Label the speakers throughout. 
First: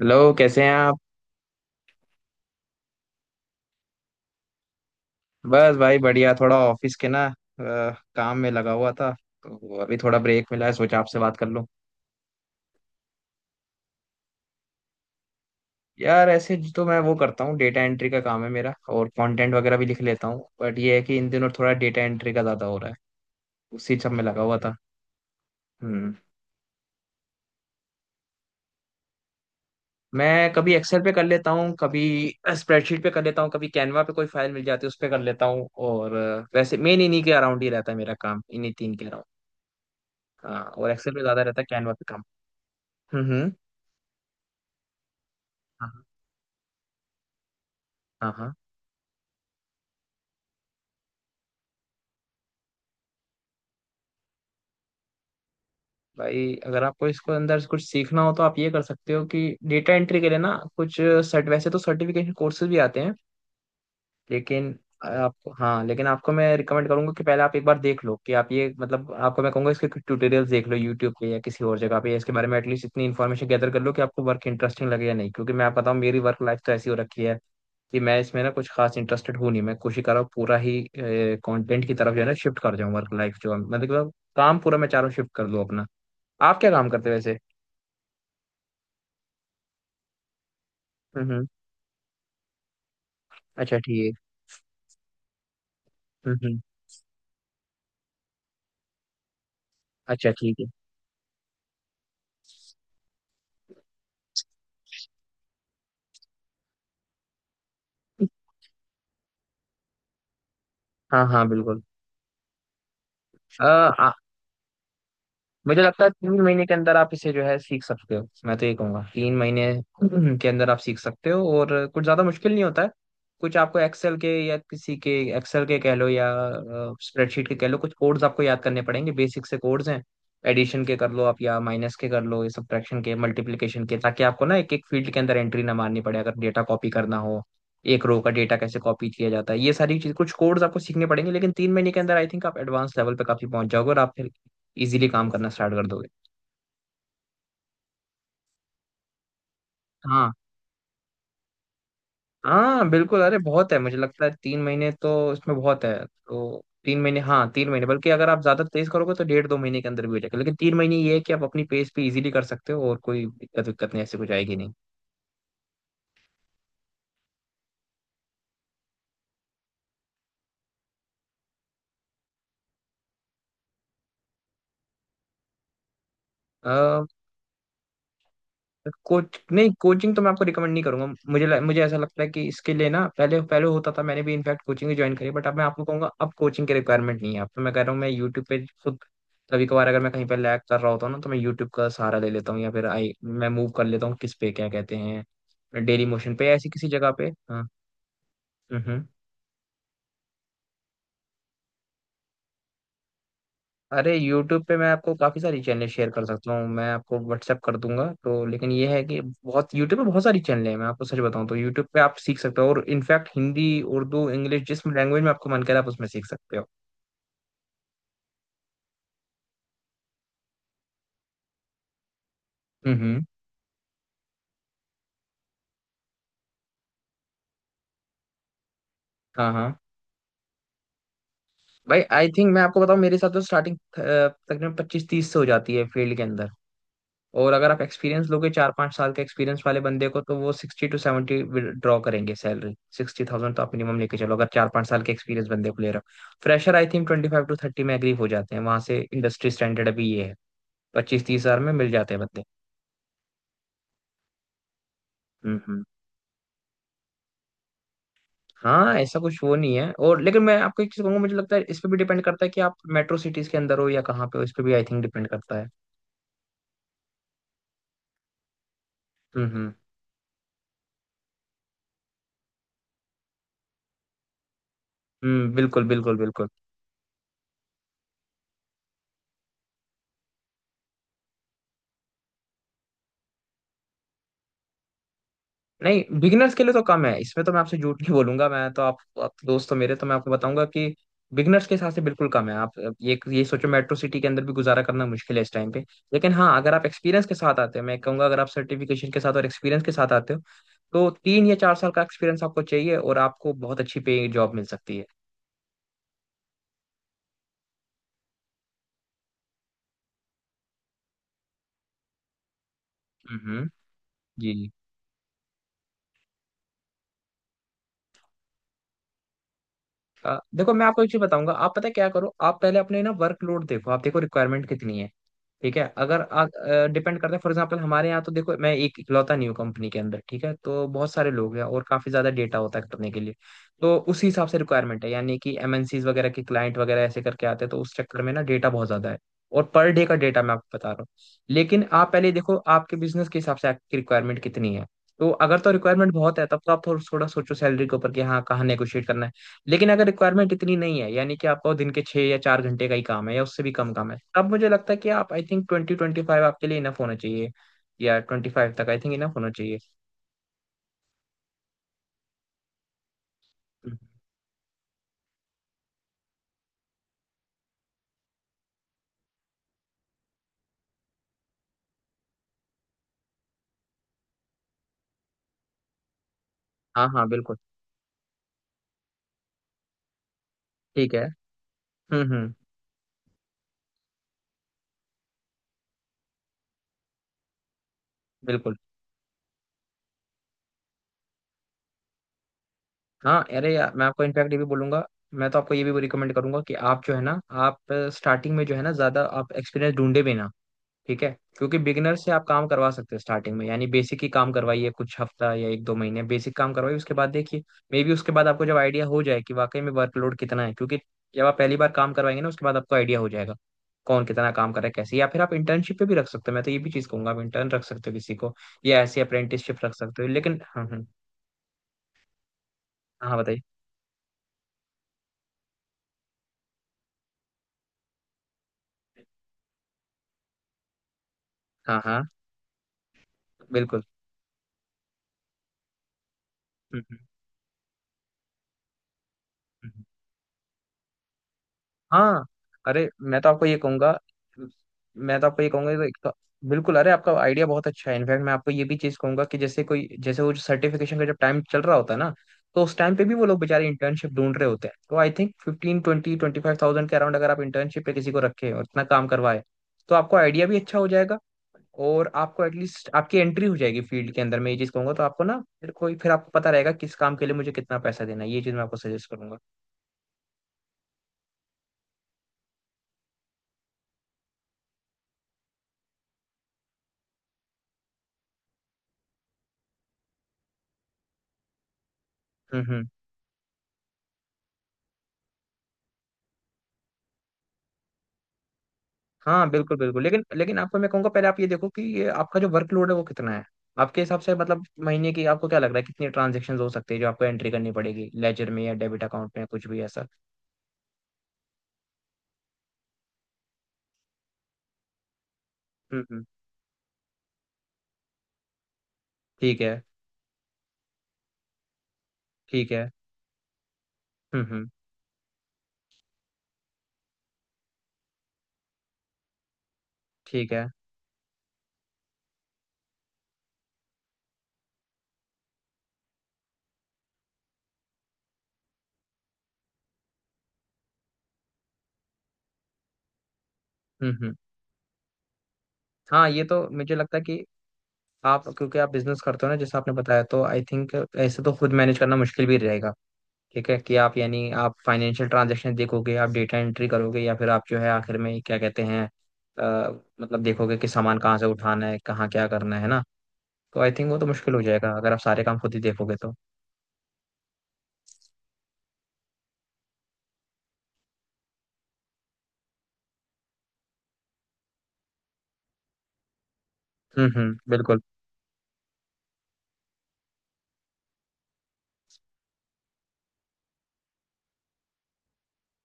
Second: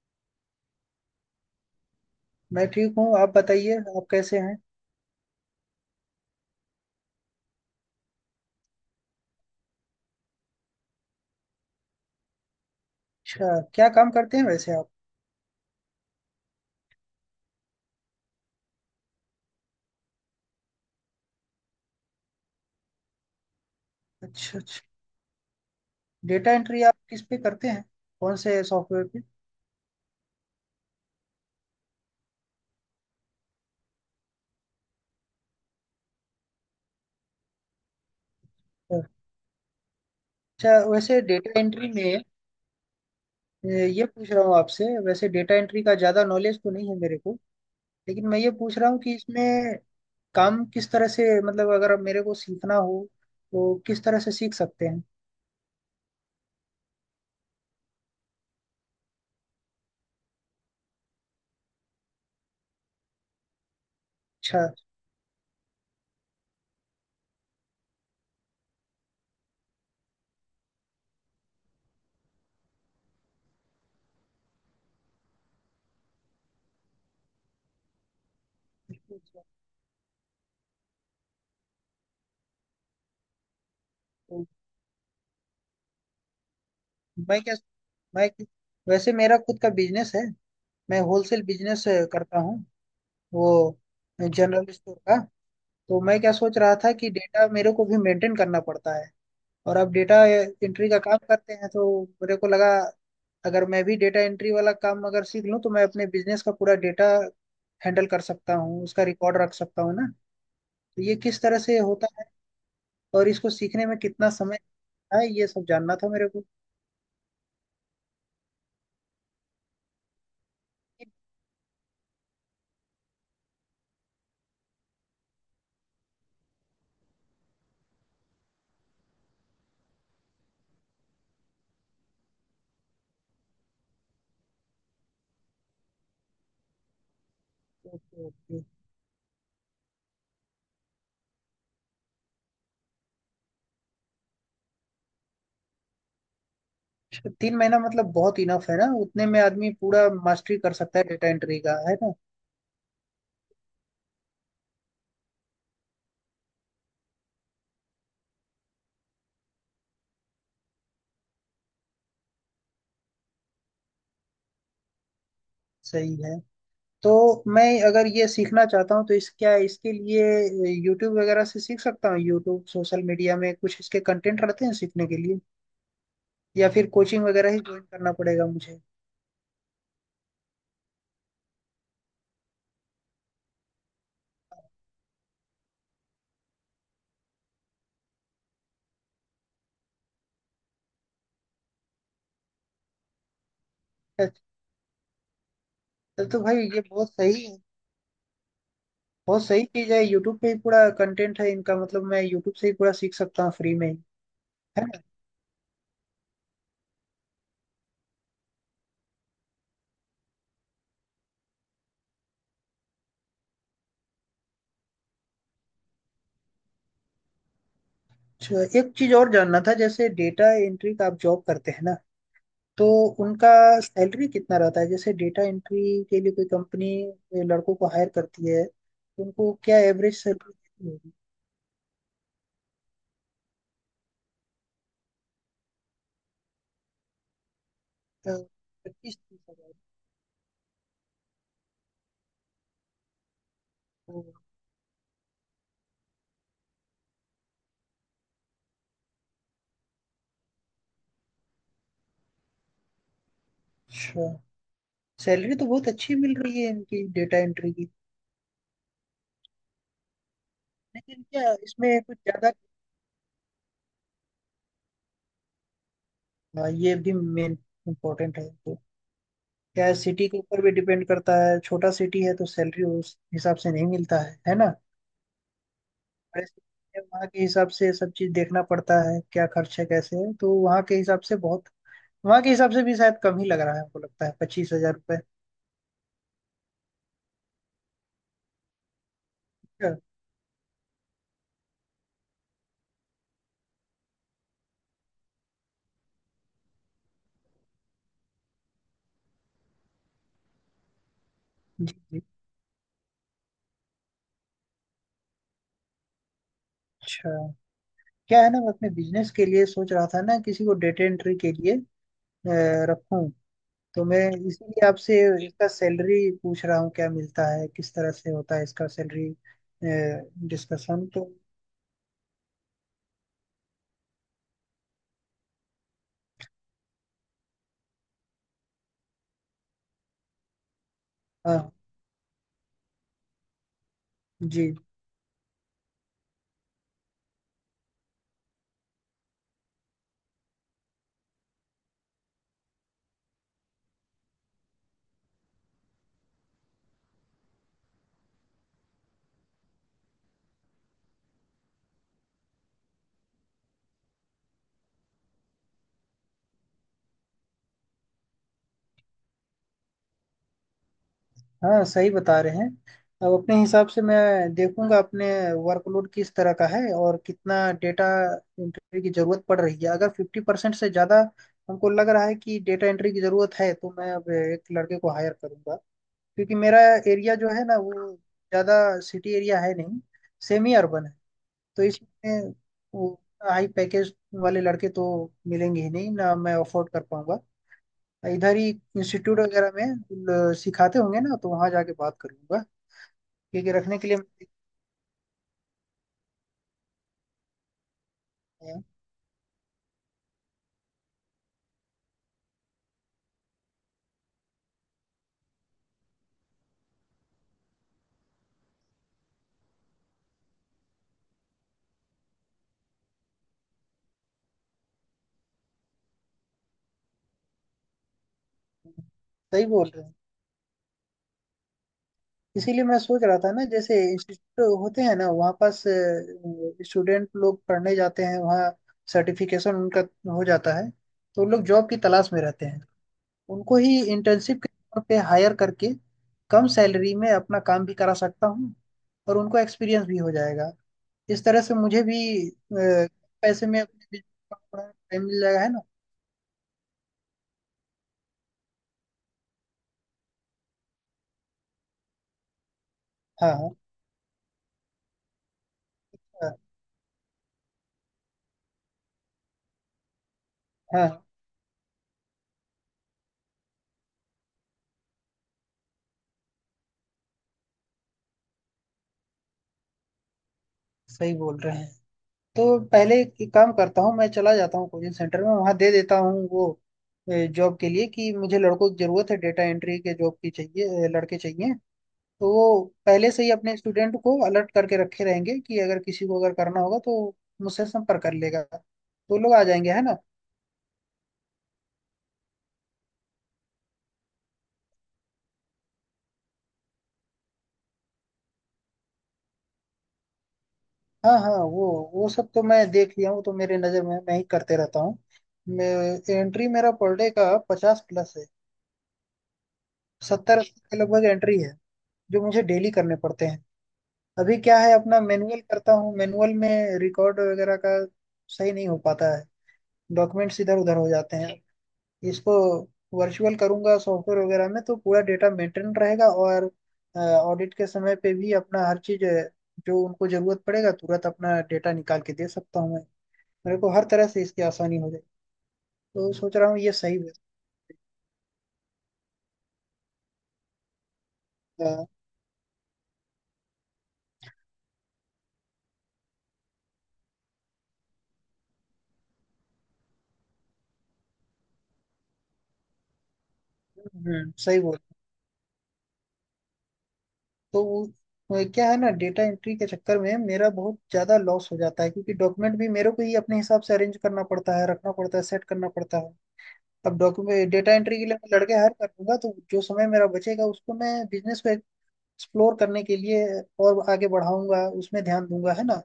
Speaker 1: Hello. कैसे हैं आप?
Speaker 2: मैं ठीक हूँ। आप बताइए, आप कैसे हैं?
Speaker 1: बस भाई बढ़िया। थोड़ा ऑफिस के ना काम में लगा हुआ था। तो अभी थोड़ा ब्रेक मिला है, सोचा आपसे बात कर लूं।
Speaker 2: अच्छा, क्या काम करते हैं वैसे आप?
Speaker 1: यार, ऐसे तो मैं वो करता हूँ, डेटा एंट्री का काम है मेरा, और कंटेंट वगैरह भी लिख लेता हूँ। बट ये है कि इन दिनों थोड़ा डेटा एंट्री का ज़्यादा हो रहा है। उसी सब में लगा हुआ
Speaker 2: अच्छा
Speaker 1: था।
Speaker 2: अच्छा।
Speaker 1: हम्म।
Speaker 2: डेटा एंट्री आप किस पे करते हैं? कौन से सॉफ्टवेयर पे?
Speaker 1: मैं कभी एक्सेल पे कर लेता हूँ, कभी स्प्रेडशीट पे कर लेता हूँ, कभी कैनवा पे कोई फाइल मिल जाती है उस पे कर लेता हूँ। और वैसे मेन इन्हीं के अराउंड ही रहता है मेरा काम, इन्हीं तीन के अराउंड। हाँ,
Speaker 2: अच्छा,
Speaker 1: और एक्सेल पे
Speaker 2: वैसे
Speaker 1: ज़्यादा
Speaker 2: डेटा
Speaker 1: रहता है, कैनवा
Speaker 2: एंट्री
Speaker 1: पे काम।
Speaker 2: में
Speaker 1: हम्म, हम्म।
Speaker 2: ये पूछ रहा हूँ आपसे, वैसे डेटा एंट्री का
Speaker 1: हाँ,
Speaker 2: ज़्यादा नॉलेज तो नहीं है मेरे को, लेकिन
Speaker 1: हाँ,
Speaker 2: मैं ये
Speaker 1: हाँ।
Speaker 2: पूछ रहा हूँ कि इसमें काम किस तरह से, मतलब अगर अब मेरे को सीखना हो तो किस तरह से सीख सकते हैं?
Speaker 1: भाई, अगर आपको इसको अंदर से कुछ सीखना हो तो आप ये कर सकते हो कि डेटा एंट्री के लिए ना कुछ सर्ट वैसे तो सर्टिफिकेशन कोर्सेज भी आते हैं,
Speaker 2: अच्छा।
Speaker 1: लेकिन आपको हाँ लेकिन आपको मैं रिकमेंड करूंगा कि पहले आप एक बार देख लो कि आप ये, मतलब आपको मैं कहूंगा इसके ट्यूटोरियल्स देख लो यूट्यूब पे या किसी और जगह पे, या इसके बारे में एटलीस्ट इतनी इन्फॉर्मेशन गैदर कर लो कि आपको वर्क इंटरेस्टिंग लगे या नहीं। क्योंकि मैं आपको बताऊँ, मेरी वर्क लाइफ तो ऐसी हो रखी है कि मैं इसमें ना कुछ खास इंटरेस्टेड हूँ नहीं। मैं कोशिश कर रहा हूँ पूरा ही कंटेंट की तरफ जो है ना शिफ्ट कर जाऊं। वर्क लाइफ जो, मतलब
Speaker 2: तो
Speaker 1: काम पूरा मैं चारों शिफ्ट कर दूं अपना। आप क्या काम करते हो वैसे?
Speaker 2: मैं क्या मैं वैसे मेरा खुद का बिजनेस है। मैं
Speaker 1: हम्म,
Speaker 2: होलसेल बिजनेस करता हूँ, वो
Speaker 1: अच्छा, ठीक है।
Speaker 2: जनरल स्टोर का। तो मैं क्या सोच
Speaker 1: हम्म।
Speaker 2: रहा था कि डेटा मेरे को भी मेंटेन करना पड़ता है, और अब डेटा
Speaker 1: अच्छा, ठीक है।
Speaker 2: एंट्री का काम करते हैं तो मेरे को लगा अगर मैं भी डेटा एंट्री वाला काम अगर सीख लूँ तो मैं अपने बिजनेस का पूरा डेटा हैंडल कर सकता हूँ, उसका रिकॉर्ड रख सकता हूँ ना। तो ये
Speaker 1: हाँ,
Speaker 2: किस
Speaker 1: हाँ,
Speaker 2: तरह से
Speaker 1: बिल्कुल।
Speaker 2: होता है और इसको
Speaker 1: अ,
Speaker 2: सीखने में
Speaker 1: आ,
Speaker 2: कितना समय लगता है, ये सब
Speaker 1: मुझे
Speaker 2: जानना
Speaker 1: लगता
Speaker 2: था
Speaker 1: है
Speaker 2: मेरे
Speaker 1: तीन
Speaker 2: को।
Speaker 1: महीने के अंदर आप इसे जो है सीख सकते हो। मैं तो ये कहूंगा 3 महीने के अंदर आप सीख सकते हो, और कुछ ज्यादा मुश्किल नहीं होता है। कुछ आपको एक्सेल के कह लो या स्प्रेडशीट के कह लो, कुछ कोड्स आपको याद करने पड़ेंगे, बेसिक से कोड्स हैं। एडिशन के कर लो आप, या माइनस के कर लो, या सब्ट्रैक्शन के, मल्टीप्लिकेशन के, ताकि आपको ना एक एक फील्ड के अंदर एंट्री ना मारनी पड़े अगर डेटा कॉपी करना हो। एक रो
Speaker 2: ओके,
Speaker 1: का डेटा
Speaker 2: ओके।
Speaker 1: कैसे कॉपी किया जाता है, ये सारी चीज, कुछ कोड्स आपको सीखने पड़ेंगे। लेकिन 3 महीने के अंदर आई थिंक आप एडवांस लेवल पे काफी पहुंच जाओगे और आप फिर इजीली काम करना स्टार्ट कर दोगे।
Speaker 2: 3 महीना मतलब बहुत इनफ है ना, उतने में आदमी पूरा
Speaker 1: हाँ,
Speaker 2: मास्टरी कर सकता है डेटा एंट्री का, है ना?
Speaker 1: हाँ, बिल्कुल। अरे बहुत है, मुझे लगता है तीन महीने तो इसमें बहुत है। तो 3 महीने, हाँ, 3 महीने, बल्कि अगर आप ज्यादा तेज करोगे तो 1.5-2 महीने के अंदर भी हो जाएगा। लेकिन तीन महीने ये है कि आप अपनी पेस पे इजीली कर सकते हो और कोई दिक्कत विक्कत नहीं ऐसी कुछ आएगी नहीं।
Speaker 2: सही है। तो मैं अगर ये सीखना चाहता हूँ तो इस क्या इसके लिए यूट्यूब वगैरह से सीख सकता हूँ? यूट्यूब, सोशल मीडिया में कुछ इसके कंटेंट रहते हैं सीखने के लिए, या फिर
Speaker 1: अ,
Speaker 2: कोचिंग वगैरह ही ज्वाइन करना पड़ेगा मुझे?
Speaker 1: कोच नहीं, कोचिंग तो मैं आपको रिकमेंड नहीं करूंगा। मुझे ऐसा लगता है कि इसके लिए ना, पहले पहले होता था, मैंने भी इनफैक्ट कोचिंग भी ज्वाइन करी। बट अब मैं आपको कहूंगा अब कोचिंग की रिक्वायरमेंट नहीं है। अब तो मैं कह रहा हूँ, मैं यूट्यूब पे खुद कभी कभार अगर मैं कहीं पर लैग कर रहा होता हूँ ना, तो मैं यूट्यूब का सहारा ले लेता हूँ, या फिर आई मैं मूव कर लेता हूँ, किस
Speaker 2: अच्छा,
Speaker 1: पे, क्या कहते हैं, डेली मोशन
Speaker 2: तो
Speaker 1: पे,
Speaker 2: भाई
Speaker 1: ऐसी
Speaker 2: ये
Speaker 1: किसी जगह
Speaker 2: बहुत
Speaker 1: पे।
Speaker 2: सही है।
Speaker 1: हाँ। हम्म, हम्म।
Speaker 2: बहुत सही चीज है, यूट्यूब पे ही पूरा कंटेंट है इनका। मतलब मैं यूट्यूब से ही पूरा सीख सकता हूँ फ्री में ही,
Speaker 1: अरे यूट्यूब पे
Speaker 2: है
Speaker 1: मैं
Speaker 2: ना?
Speaker 1: आपको काफ़ी सारी चैनल शेयर कर सकता हूँ, मैं आपको व्हाट्सएप कर दूंगा। तो लेकिन ये है कि बहुत, यूट्यूब पे बहुत सारी चैनल है। मैं आपको सच बताऊँ तो यूट्यूब पे आप सीख सकते हो। और इनफैक्ट हिंदी, उर्दू, इंग्लिश, जिस लैंग्वेज में आपको मन करे आप उसमें सीख सकते हो।
Speaker 2: अच्छा, एक चीज और जानना था। जैसे डेटा एंट्री का आप जॉब करते हैं ना, तो
Speaker 1: हम्म।
Speaker 2: उनका सैलरी कितना रहता है? जैसे डेटा एंट्री के लिए कोई कंपनी लड़कों को हायर करती है तो
Speaker 1: हाँ,
Speaker 2: उनको
Speaker 1: हाँ।
Speaker 2: क्या एवरेज सैलरी देती होगी?
Speaker 1: भाई, आई थिंक, मैं आपको बताऊँ, मेरे साथ तो स्टार्टिंग तकरीबन 25-30 से हो जाती है फील्ड के अंदर। और अगर आप एक्सपीरियंस लोगे, 4-5 साल
Speaker 2: पच्चीस
Speaker 1: के
Speaker 2: तीस
Speaker 1: एक्सपीरियंस
Speaker 2: हजार
Speaker 1: वाले बंदे को, तो वो 60-70 ड्रॉ करेंगे सैलरी, 60,000 तो आप मिनिमम लेके
Speaker 2: तो
Speaker 1: चलो अगर चार पाँच साल के एक्सपीरियंस बंदे को ले रहे हो। फ्रेशर आई थिंक 25-30 में एग्री हो जाते हैं, वहां से इंडस्ट्री स्टैंडर्ड अभी ये है। 25-30 हजार में मिल जाते हैं बंदे।
Speaker 2: अच्छा, सैलरी
Speaker 1: हम्म,
Speaker 2: तो
Speaker 1: हम्म।
Speaker 2: बहुत अच्छी मिल रही है इनकी डेटा एंट्री की।
Speaker 1: हाँ, ऐसा कुछ वो नहीं है। और लेकिन मैं आपको एक चीज कहूंगा,
Speaker 2: लेकिन
Speaker 1: मुझे
Speaker 2: क्या
Speaker 1: लगता है इस पे
Speaker 2: इसमें
Speaker 1: भी
Speaker 2: कुछ
Speaker 1: डिपेंड करता है
Speaker 2: ज्यादा
Speaker 1: कि आप मेट्रो सिटीज के अंदर हो या कहाँ पे हो, इस पे भी आई थिंक डिपेंड करता है।
Speaker 2: हाँ, ये भी मेन इम्पोर्टेंट है। तो
Speaker 1: हम्म, हम्म।
Speaker 2: क्या सिटी के ऊपर भी डिपेंड करता है? छोटा सिटी है तो सैलरी उस हिसाब से नहीं मिलता है ना?
Speaker 1: हम्म, बिल्कुल, बिल्कुल,
Speaker 2: बड़े
Speaker 1: बिल्कुल।
Speaker 2: city में वहाँ के हिसाब से सब चीज देखना पड़ता है, क्या खर्च है कैसे है, तो वहाँ के हिसाब से बहुत वहाँ के हिसाब से भी शायद कम ही लग रहा है हमको, लगता है 25 हजार रुपये।
Speaker 1: नहीं, बिगिनर्स के लिए तो कम है, इसमें तो मैं आपसे झूठ नहीं बोलूंगा। मैं तो आप दोस्त हो मेरे, तो मैं आपको बताऊंगा कि बिगिनर्स के हिसाब से बिल्कुल कम है। आप ये सोचो, मेट्रो सिटी के अंदर भी गुजारा करना मुश्किल है इस टाइम पे। लेकिन हाँ, अगर आप एक्सपीरियंस के साथ आते हो, मैं कहूंगा अगर आप सर्टिफिकेशन के साथ और एक्सपीरियंस के साथ आते हो, तो तीन या चार
Speaker 2: जी
Speaker 1: साल का
Speaker 2: जी।
Speaker 1: एक्सपीरियंस आपको चाहिए और आपको बहुत अच्छी पे जॉब मिल सकती है।
Speaker 2: अच्छा, क्या है ना, मैं अपने बिजनेस के लिए सोच रहा था ना किसी को डेटा एंट्री के लिए रखूं।
Speaker 1: हम्म।
Speaker 2: तो मैं
Speaker 1: जी, जी।
Speaker 2: इसीलिए आपसे इसका सैलरी पूछ रहा हूँ, क्या मिलता है, किस तरह से होता है इसका सैलरी
Speaker 1: देखो मैं आपको
Speaker 2: डिस्कशन
Speaker 1: एक चीज
Speaker 2: तो।
Speaker 1: बताऊंगा। आप, पता है क्या करो, आप पहले अपने ना वर्कलोड देखो, आप देखो रिक्वायरमेंट कितनी है। ठीक है। अगर, डिपेंड करता है, फॉर एग्जांपल हमारे यहाँ तो देखो, मैं एक इकलौता न्यू कंपनी के अंदर, ठीक है, तो बहुत सारे लोग हैं
Speaker 2: हाँ
Speaker 1: और काफी ज्यादा डेटा होता है करने के लिए। तो उसी हिसाब से
Speaker 2: जी
Speaker 1: रिक्वायरमेंट है, यानी कि एमएनसीज वगैरह के क्लाइंट वगैरह ऐसे करके आते हैं, तो उस चक्कर में ना डेटा बहुत ज्यादा है। और पर डे का डेटा मैं आपको बता रहा हूँ। लेकिन आप पहले देखो आपके बिजनेस के हिसाब से आपकी रिक्वायरमेंट कितनी है। तो अगर तो रिक्वायरमेंट बहुत है, तब तो आप थोड़ा थोड़ा सोचो सैलरी के ऊपर कि हाँ कहाँ नेगोशिएट करना है। लेकिन अगर रिक्वायरमेंट इतनी नहीं है, यानी कि आपका वो दिन के 6 या 4 घंटे का ही काम है या उससे भी कम काम है, तब मुझे लगता है कि आप, आई थिंक, 20-25 आपके लिए इनफ होना चाहिए। या 25 तक आई थिंक इनफ होना चाहिए।
Speaker 2: हाँ, सही बता रहे हैं। अब अपने हिसाब
Speaker 1: हम्म।
Speaker 2: से मैं देखूंगा अपने वर्कलोड किस तरह का है और कितना डेटा एंट्री की जरूरत पड़ रही है। अगर 50% से ज़्यादा हमको लग रहा है कि डेटा एंट्री की ज़रूरत है तो मैं अब एक लड़के को हायर करूंगा। क्योंकि मेरा
Speaker 1: हाँ, हाँ,
Speaker 2: एरिया जो
Speaker 1: बिल्कुल।
Speaker 2: है ना वो ज़्यादा सिटी एरिया है नहीं, सेमी अर्बन है।
Speaker 1: ठीक है।
Speaker 2: तो
Speaker 1: हम्म,
Speaker 2: इसमें
Speaker 1: हम्म,
Speaker 2: वो हाई पैकेज वाले लड़के तो मिलेंगे ही नहीं ना, मैं अफोर्ड कर पाऊंगा इधर ही।
Speaker 1: बिल्कुल।
Speaker 2: इंस्टीट्यूट वगैरह में सिखाते होंगे ना, तो वहाँ जाके बात करूंगा
Speaker 1: हाँ, अरे
Speaker 2: क्योंकि
Speaker 1: यार,
Speaker 2: रखने
Speaker 1: मैं
Speaker 2: के
Speaker 1: आपको
Speaker 2: लिए
Speaker 1: इनफैक्ट ये भी बोलूंगा। मैं तो आपको ये भी रिकमेंड करूंगा कि आप जो है ना, आप स्टार्टिंग में जो है
Speaker 2: हैं।
Speaker 1: ना ज्यादा आप एक्सपीरियंस ढूंढे भी ना। ठीक है। क्योंकि बिगिनर से आप काम करवा सकते हैं स्टार्टिंग में, यानी बेसिक ही काम करवाइए, कुछ हफ्ता या 1-2 महीने बेसिक काम करवाइए, उसके बाद देखिए। मे बी उसके बाद आपको जब आइडिया हो जाए कि वाकई में वर्कलोड कितना है, क्योंकि जब आप पहली बार काम करवाएंगे ना, उसके बाद आपको आइडिया हो जाएगा कौन कितना काम कर रहा है कैसे, या फिर आप इंटर्नशिप पे भी रख सकते हो। मैं तो ये भी चीज़ कहूंगा, आप इंटर्न रख सकते हो किसी को, या ऐसी
Speaker 2: सही
Speaker 1: अप्रेंटिसशिप
Speaker 2: बोल
Speaker 1: रख
Speaker 2: रहे हैं।
Speaker 1: सकते हो। लेकिन हाँ, हाँ।
Speaker 2: इसीलिए मैं सोच
Speaker 1: हाँ,
Speaker 2: रहा था
Speaker 1: बताइए।
Speaker 2: ना, जैसे इंस्टीट्यूट होते हैं ना वहाँ पास स्टूडेंट लोग पढ़ने जाते हैं, वहाँ सर्टिफिकेशन उनका हो जाता है तो लोग जॉब की
Speaker 1: हाँ, हाँ,
Speaker 2: तलाश में रहते हैं। उनको ही
Speaker 1: बिल्कुल।
Speaker 2: इंटर्नशिप के तौर पे हायर करके कम
Speaker 1: हम्म,
Speaker 2: सैलरी
Speaker 1: हम्म,
Speaker 2: में अपना काम भी करा सकता हूँ और उनको
Speaker 1: हम्म।
Speaker 2: एक्सपीरियंस भी हो जाएगा। इस तरह से मुझे
Speaker 1: हाँ,
Speaker 2: भी
Speaker 1: अरे
Speaker 2: पैसे में अपने बिजनेस का थोड़ा टाइम
Speaker 1: मैं
Speaker 2: मिल
Speaker 1: तो
Speaker 2: जाएगा,
Speaker 1: आपको ये
Speaker 2: है ना?
Speaker 1: कहूंगा कि, तो बिल्कुल, अरे आपका आइडिया बहुत अच्छा है। इनफैक्ट मैं आपको ये भी चीज कहूंगा कि जैसे कोई, जैसे वो जो सर्टिफिकेशन का जब टाइम चल रहा होता है ना, तो उस टाइम पे भी वो
Speaker 2: हाँ
Speaker 1: लोग
Speaker 2: हाँ
Speaker 1: बेचारे इंटर्नशिप ढूंढ रहे होते हैं। तो आई थिंक फिफ्टीन ट्वेंटी
Speaker 2: हाँ
Speaker 1: ट्वेंटी फाइव थाउजेंड के अराउंड अगर आप इंटर्नशिप पे किसी को रखे और इतना काम करवाए, तो आपको आइडिया भी अच्छा हो
Speaker 2: हाँ,
Speaker 1: जाएगा। और आपको एटलीस्ट आपकी एंट्री हो जाएगी फील्ड के अंदर, मैं ये चीज कहूंगा। तो आपको ना फिर कोई, फिर आपको पता रहेगा किस काम के लिए मुझे कितना पैसा देना है, ये चीज मैं आपको सजेस्ट करूंगा।
Speaker 2: सही बोल रहे हैं। तो पहले एक काम करता हूँ, मैं चला जाता हूँ कोचिंग सेंटर में, वहाँ दे देता हूँ वो जॉब के लिए कि मुझे लड़कों की जरूरत है, डेटा एंट्री के जॉब की चाहिए, लड़के चाहिए। तो
Speaker 1: हम्म,
Speaker 2: वो पहले से ही अपने स्टूडेंट को अलर्ट करके रखे रहेंगे कि अगर किसी को अगर करना होगा तो मुझसे संपर्क कर लेगा, तो लोग आ
Speaker 1: हाँ,
Speaker 2: जाएंगे,
Speaker 1: बिल्कुल,
Speaker 2: है ना?
Speaker 1: बिल्कुल। लेकिन लेकिन आपको मैं कहूंगा पहले आप ये देखो कि ये आपका जो वर्कलोड है वो कितना है। आपके हिसाब से मतलब महीने की, आपको क्या लग रहा है कितनी ट्रांजेक्शन हो सकती है जो आपको एंट्री करनी पड़ेगी, लेजर में या डेबिट अकाउंट में, कुछ भी ऐसा।
Speaker 2: हाँ हाँ, वो सब तो मैं देख लिया हूँ, तो मेरे नज़र में मैं ही करते रहता हूँ।
Speaker 1: हम्म, हम्म।
Speaker 2: एंट्री मेरा पर डे का 50 प्लस है,
Speaker 1: ठीक है।
Speaker 2: 70-80 के लगभग एंट्री है जो मुझे डेली
Speaker 1: ठीक है।
Speaker 2: करने पड़ते हैं। अभी
Speaker 1: हम्म,
Speaker 2: क्या
Speaker 1: हम्म।
Speaker 2: है, अपना मैनुअल करता हूँ, मैनुअल में रिकॉर्ड वगैरह का सही नहीं हो पाता है, डॉक्यूमेंट्स
Speaker 1: ठीक
Speaker 2: इधर
Speaker 1: है।
Speaker 2: उधर हो जाते हैं। इसको वर्चुअल करूंगा सॉफ्टवेयर वगैरह में, तो पूरा डेटा मेंटेन रहेगा और ऑडिट के समय पे भी अपना हर चीज जो उनको जरूरत पड़ेगा तुरंत अपना डेटा निकाल के दे सकता हूँ मैं। मेरे को हर तरह
Speaker 1: हम्म,
Speaker 2: से
Speaker 1: हम्म।
Speaker 2: इसकी आसानी हो जाए, तो
Speaker 1: हाँ,
Speaker 2: सोच
Speaker 1: ये
Speaker 2: रहा हूँ
Speaker 1: तो
Speaker 2: ये
Speaker 1: मुझे
Speaker 2: सही है।
Speaker 1: लगता है कि आप, क्योंकि आप बिजनेस करते हो ना, जैसे आपने बताया, तो आई थिंक ऐसे तो खुद
Speaker 2: अ,
Speaker 1: मैनेज करना मुश्किल भी रहेगा। ठीक है, कि आप यानी आप फाइनेंशियल ट्रांजैक्शन देखोगे, आप डेटा एंट्री करोगे, या फिर आप जो है, आखिर में क्या कहते हैं, अ, मतलब देखोगे कि सामान कहाँ से उठाना है, कहाँ क्या करना है ना। तो आई थिंक वो तो
Speaker 2: हम्म,
Speaker 1: मुश्किल
Speaker 2: सही
Speaker 1: हो
Speaker 2: बोल।
Speaker 1: जाएगा अगर आप सारे काम खुद ही देखोगे तो।
Speaker 2: तो वो- वो क्या है ना, डेटा एंट्री के चक्कर में मेरा बहुत ज्यादा लॉस हो जाता है क्योंकि डॉक्यूमेंट भी मेरे को ही अपने हिसाब से अरेंज करना पड़ता है, रखना पड़ता है, सेट करना पड़ता है। अब
Speaker 1: हम्म,
Speaker 2: डॉक्यूमेंट
Speaker 1: हम्म,
Speaker 2: डेटा एंट्री
Speaker 1: बिल्कुल।
Speaker 2: के लिए मैं लड़के हायर कर लूंगा तो जो समय मेरा बचेगा उसको मैं बिजनेस को एक्सप्लोर करने के लिए और आगे बढ़ाऊंगा, उसमें ध्यान दूंगा, है ना,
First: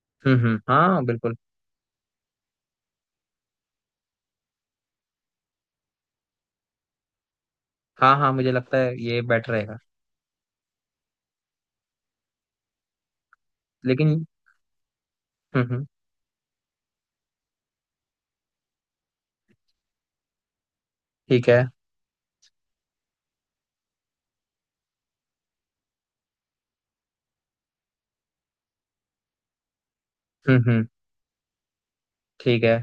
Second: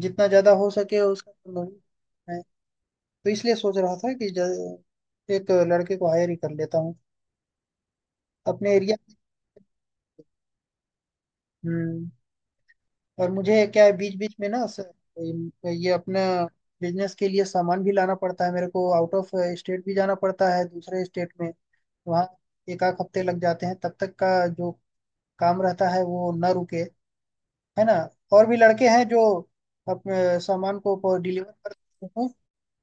Speaker 2: जितना
Speaker 1: हम्म,
Speaker 2: ज्यादा
Speaker 1: हम्म।
Speaker 2: हो सके
Speaker 1: हाँ,
Speaker 2: उसका।
Speaker 1: बिल्कुल।
Speaker 2: मैं- तो इसलिए सोच रहा था कि एक लड़के को हायर ही कर लेता हूँ
Speaker 1: हाँ, हाँ, मुझे
Speaker 2: अपने
Speaker 1: लगता है
Speaker 2: एरिया में।
Speaker 1: ये बेटर रहेगा।
Speaker 2: हम्म। और मुझे क्या है, बीच
Speaker 1: लेकिन।
Speaker 2: बीच में ना
Speaker 1: हम्म, हम्म।
Speaker 2: ये अपना बिजनेस के लिए सामान भी लाना पड़ता है मेरे को, आउट ऑफ स्टेट भी जाना पड़ता है, दूसरे स्टेट
Speaker 1: ठीक
Speaker 2: में।
Speaker 1: है।
Speaker 2: वहाँ एक आध हफ्ते लग जाते हैं, तब तक का जो काम रहता है वो ना रुके, है ना। और भी लड़के हैं जो अपने
Speaker 1: हम्म,
Speaker 2: सामान
Speaker 1: हम्म।
Speaker 2: को डिलीवर कर देते हैं।
Speaker 1: ठीक है।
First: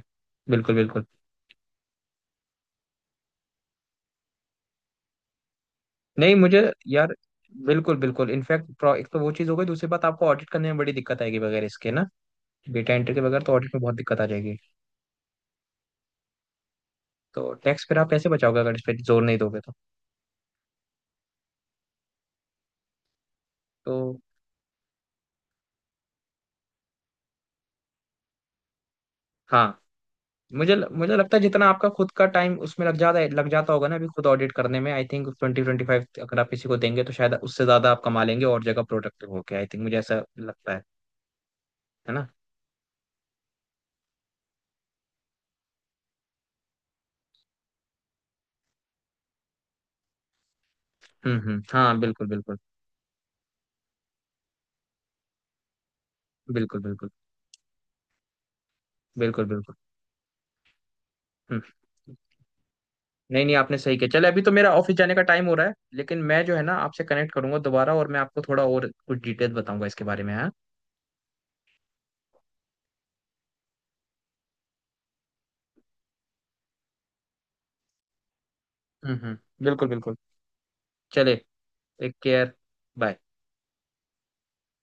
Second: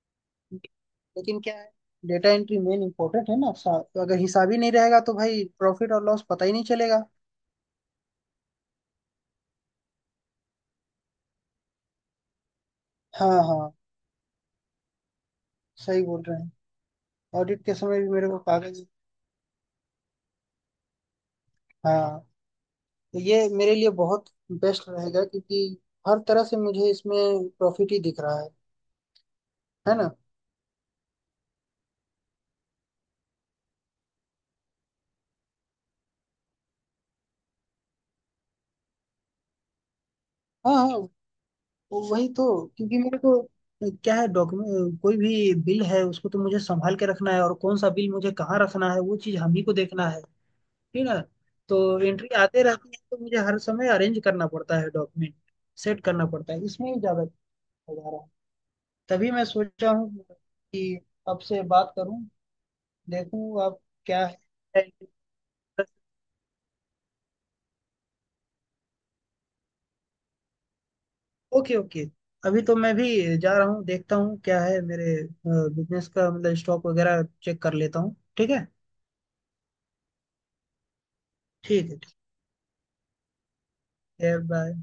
Speaker 1: बिल्कुल, बिल्कुल।
Speaker 2: लेकिन क्या है, डेटा एंट्री मेन इम्पोर्टेंट है ना तो अगर हिसाब ही नहीं रहेगा तो भाई प्रॉफिट और लॉस
Speaker 1: नहीं,
Speaker 2: पता ही
Speaker 1: मुझे,
Speaker 2: नहीं चलेगा।
Speaker 1: यार, बिल्कुल, बिल्कुल, इनफैक्ट एक तो वो चीज़ हो गई, दूसरी बात आपको ऑडिट करने में बड़ी दिक्कत आएगी वगैरह इसके ना। डेटा एंट्री के
Speaker 2: हाँ
Speaker 1: बगैर तो
Speaker 2: हाँ,
Speaker 1: ऑडिट में बहुत दिक्कत आ जाएगी।
Speaker 2: सही बोल रहे हैं।
Speaker 1: तो
Speaker 2: ऑडिट के
Speaker 1: टैक्स फिर
Speaker 2: समय
Speaker 1: आप
Speaker 2: भी मेरे
Speaker 1: कैसे
Speaker 2: को
Speaker 1: बचाओगे अगर इस
Speaker 2: कागज
Speaker 1: पे जोर नहीं दोगे तो।
Speaker 2: हाँ, तो ये मेरे लिए
Speaker 1: तो
Speaker 2: बहुत बेस्ट रहेगा, क्योंकि हर तरह से मुझे इसमें प्रॉफिट ही दिख रहा है
Speaker 1: हाँ,
Speaker 2: है ना।
Speaker 1: मुझे मुझे लगता है जितना आपका खुद का टाइम उसमें लग जाता है, लग जाता होगा ना अभी खुद ऑडिट करने में, आई थिंक 20-25 अगर आप किसी को देंगे तो शायद उससे ज्यादा आप कमा लेंगे और जगह प्रोडक्टिव होके, आई थिंक मुझे ऐसा
Speaker 2: हाँ
Speaker 1: लगता है।
Speaker 2: हाँ,
Speaker 1: है ना।
Speaker 2: वही तो। क्योंकि मेरे को क्या है, डॉक्यूमेंट कोई भी बिल है उसको तो मुझे संभाल के रखना है और कौन सा बिल मुझे कहाँ रखना है वो चीज़ हम ही को देखना है, ठीक है।
Speaker 1: हम्म, हम्म। हाँ,
Speaker 2: तो
Speaker 1: बिल्कुल,
Speaker 2: एंट्री
Speaker 1: बिल्कुल।
Speaker 2: आते रहती है तो मुझे हर समय अरेंज करना पड़ता है डॉक्यूमेंट, सेट करना पड़ता है,
Speaker 1: बिल्कुल,
Speaker 2: इसमें ही
Speaker 1: बिल्कुल।
Speaker 2: ज़्यादा हो जा रहा है। तभी
Speaker 1: बिल्कुल,
Speaker 2: मैं
Speaker 1: बिल्कुल।
Speaker 2: सोचा हूँ कि
Speaker 1: हम्म।
Speaker 2: आपसे बात करूँ,
Speaker 1: नहीं, नहीं,
Speaker 2: देखूँ
Speaker 1: आपने
Speaker 2: आप
Speaker 1: सही किया।
Speaker 2: क्या
Speaker 1: चले, अभी तो मेरा
Speaker 2: है।
Speaker 1: ऑफिस जाने का टाइम हो रहा है, लेकिन मैं जो है ना आपसे कनेक्ट करूंगा दोबारा, और मैं आपको थोड़ा और कुछ डिटेल बताऊंगा इसके बारे में। हाँ।
Speaker 2: ओके ओके, अभी तो मैं भी जा रहा हूँ, देखता हूँ क्या है मेरे बिजनेस का, मतलब स्टॉक वगैरह चेक कर लेता हूँ। ठीक है,
Speaker 1: हम्म, हम्म। बिल्कुल, बिल्कुल। चले।
Speaker 2: ठीक है ठीक
Speaker 1: टेक केयर। बाय।
Speaker 2: है। बाय।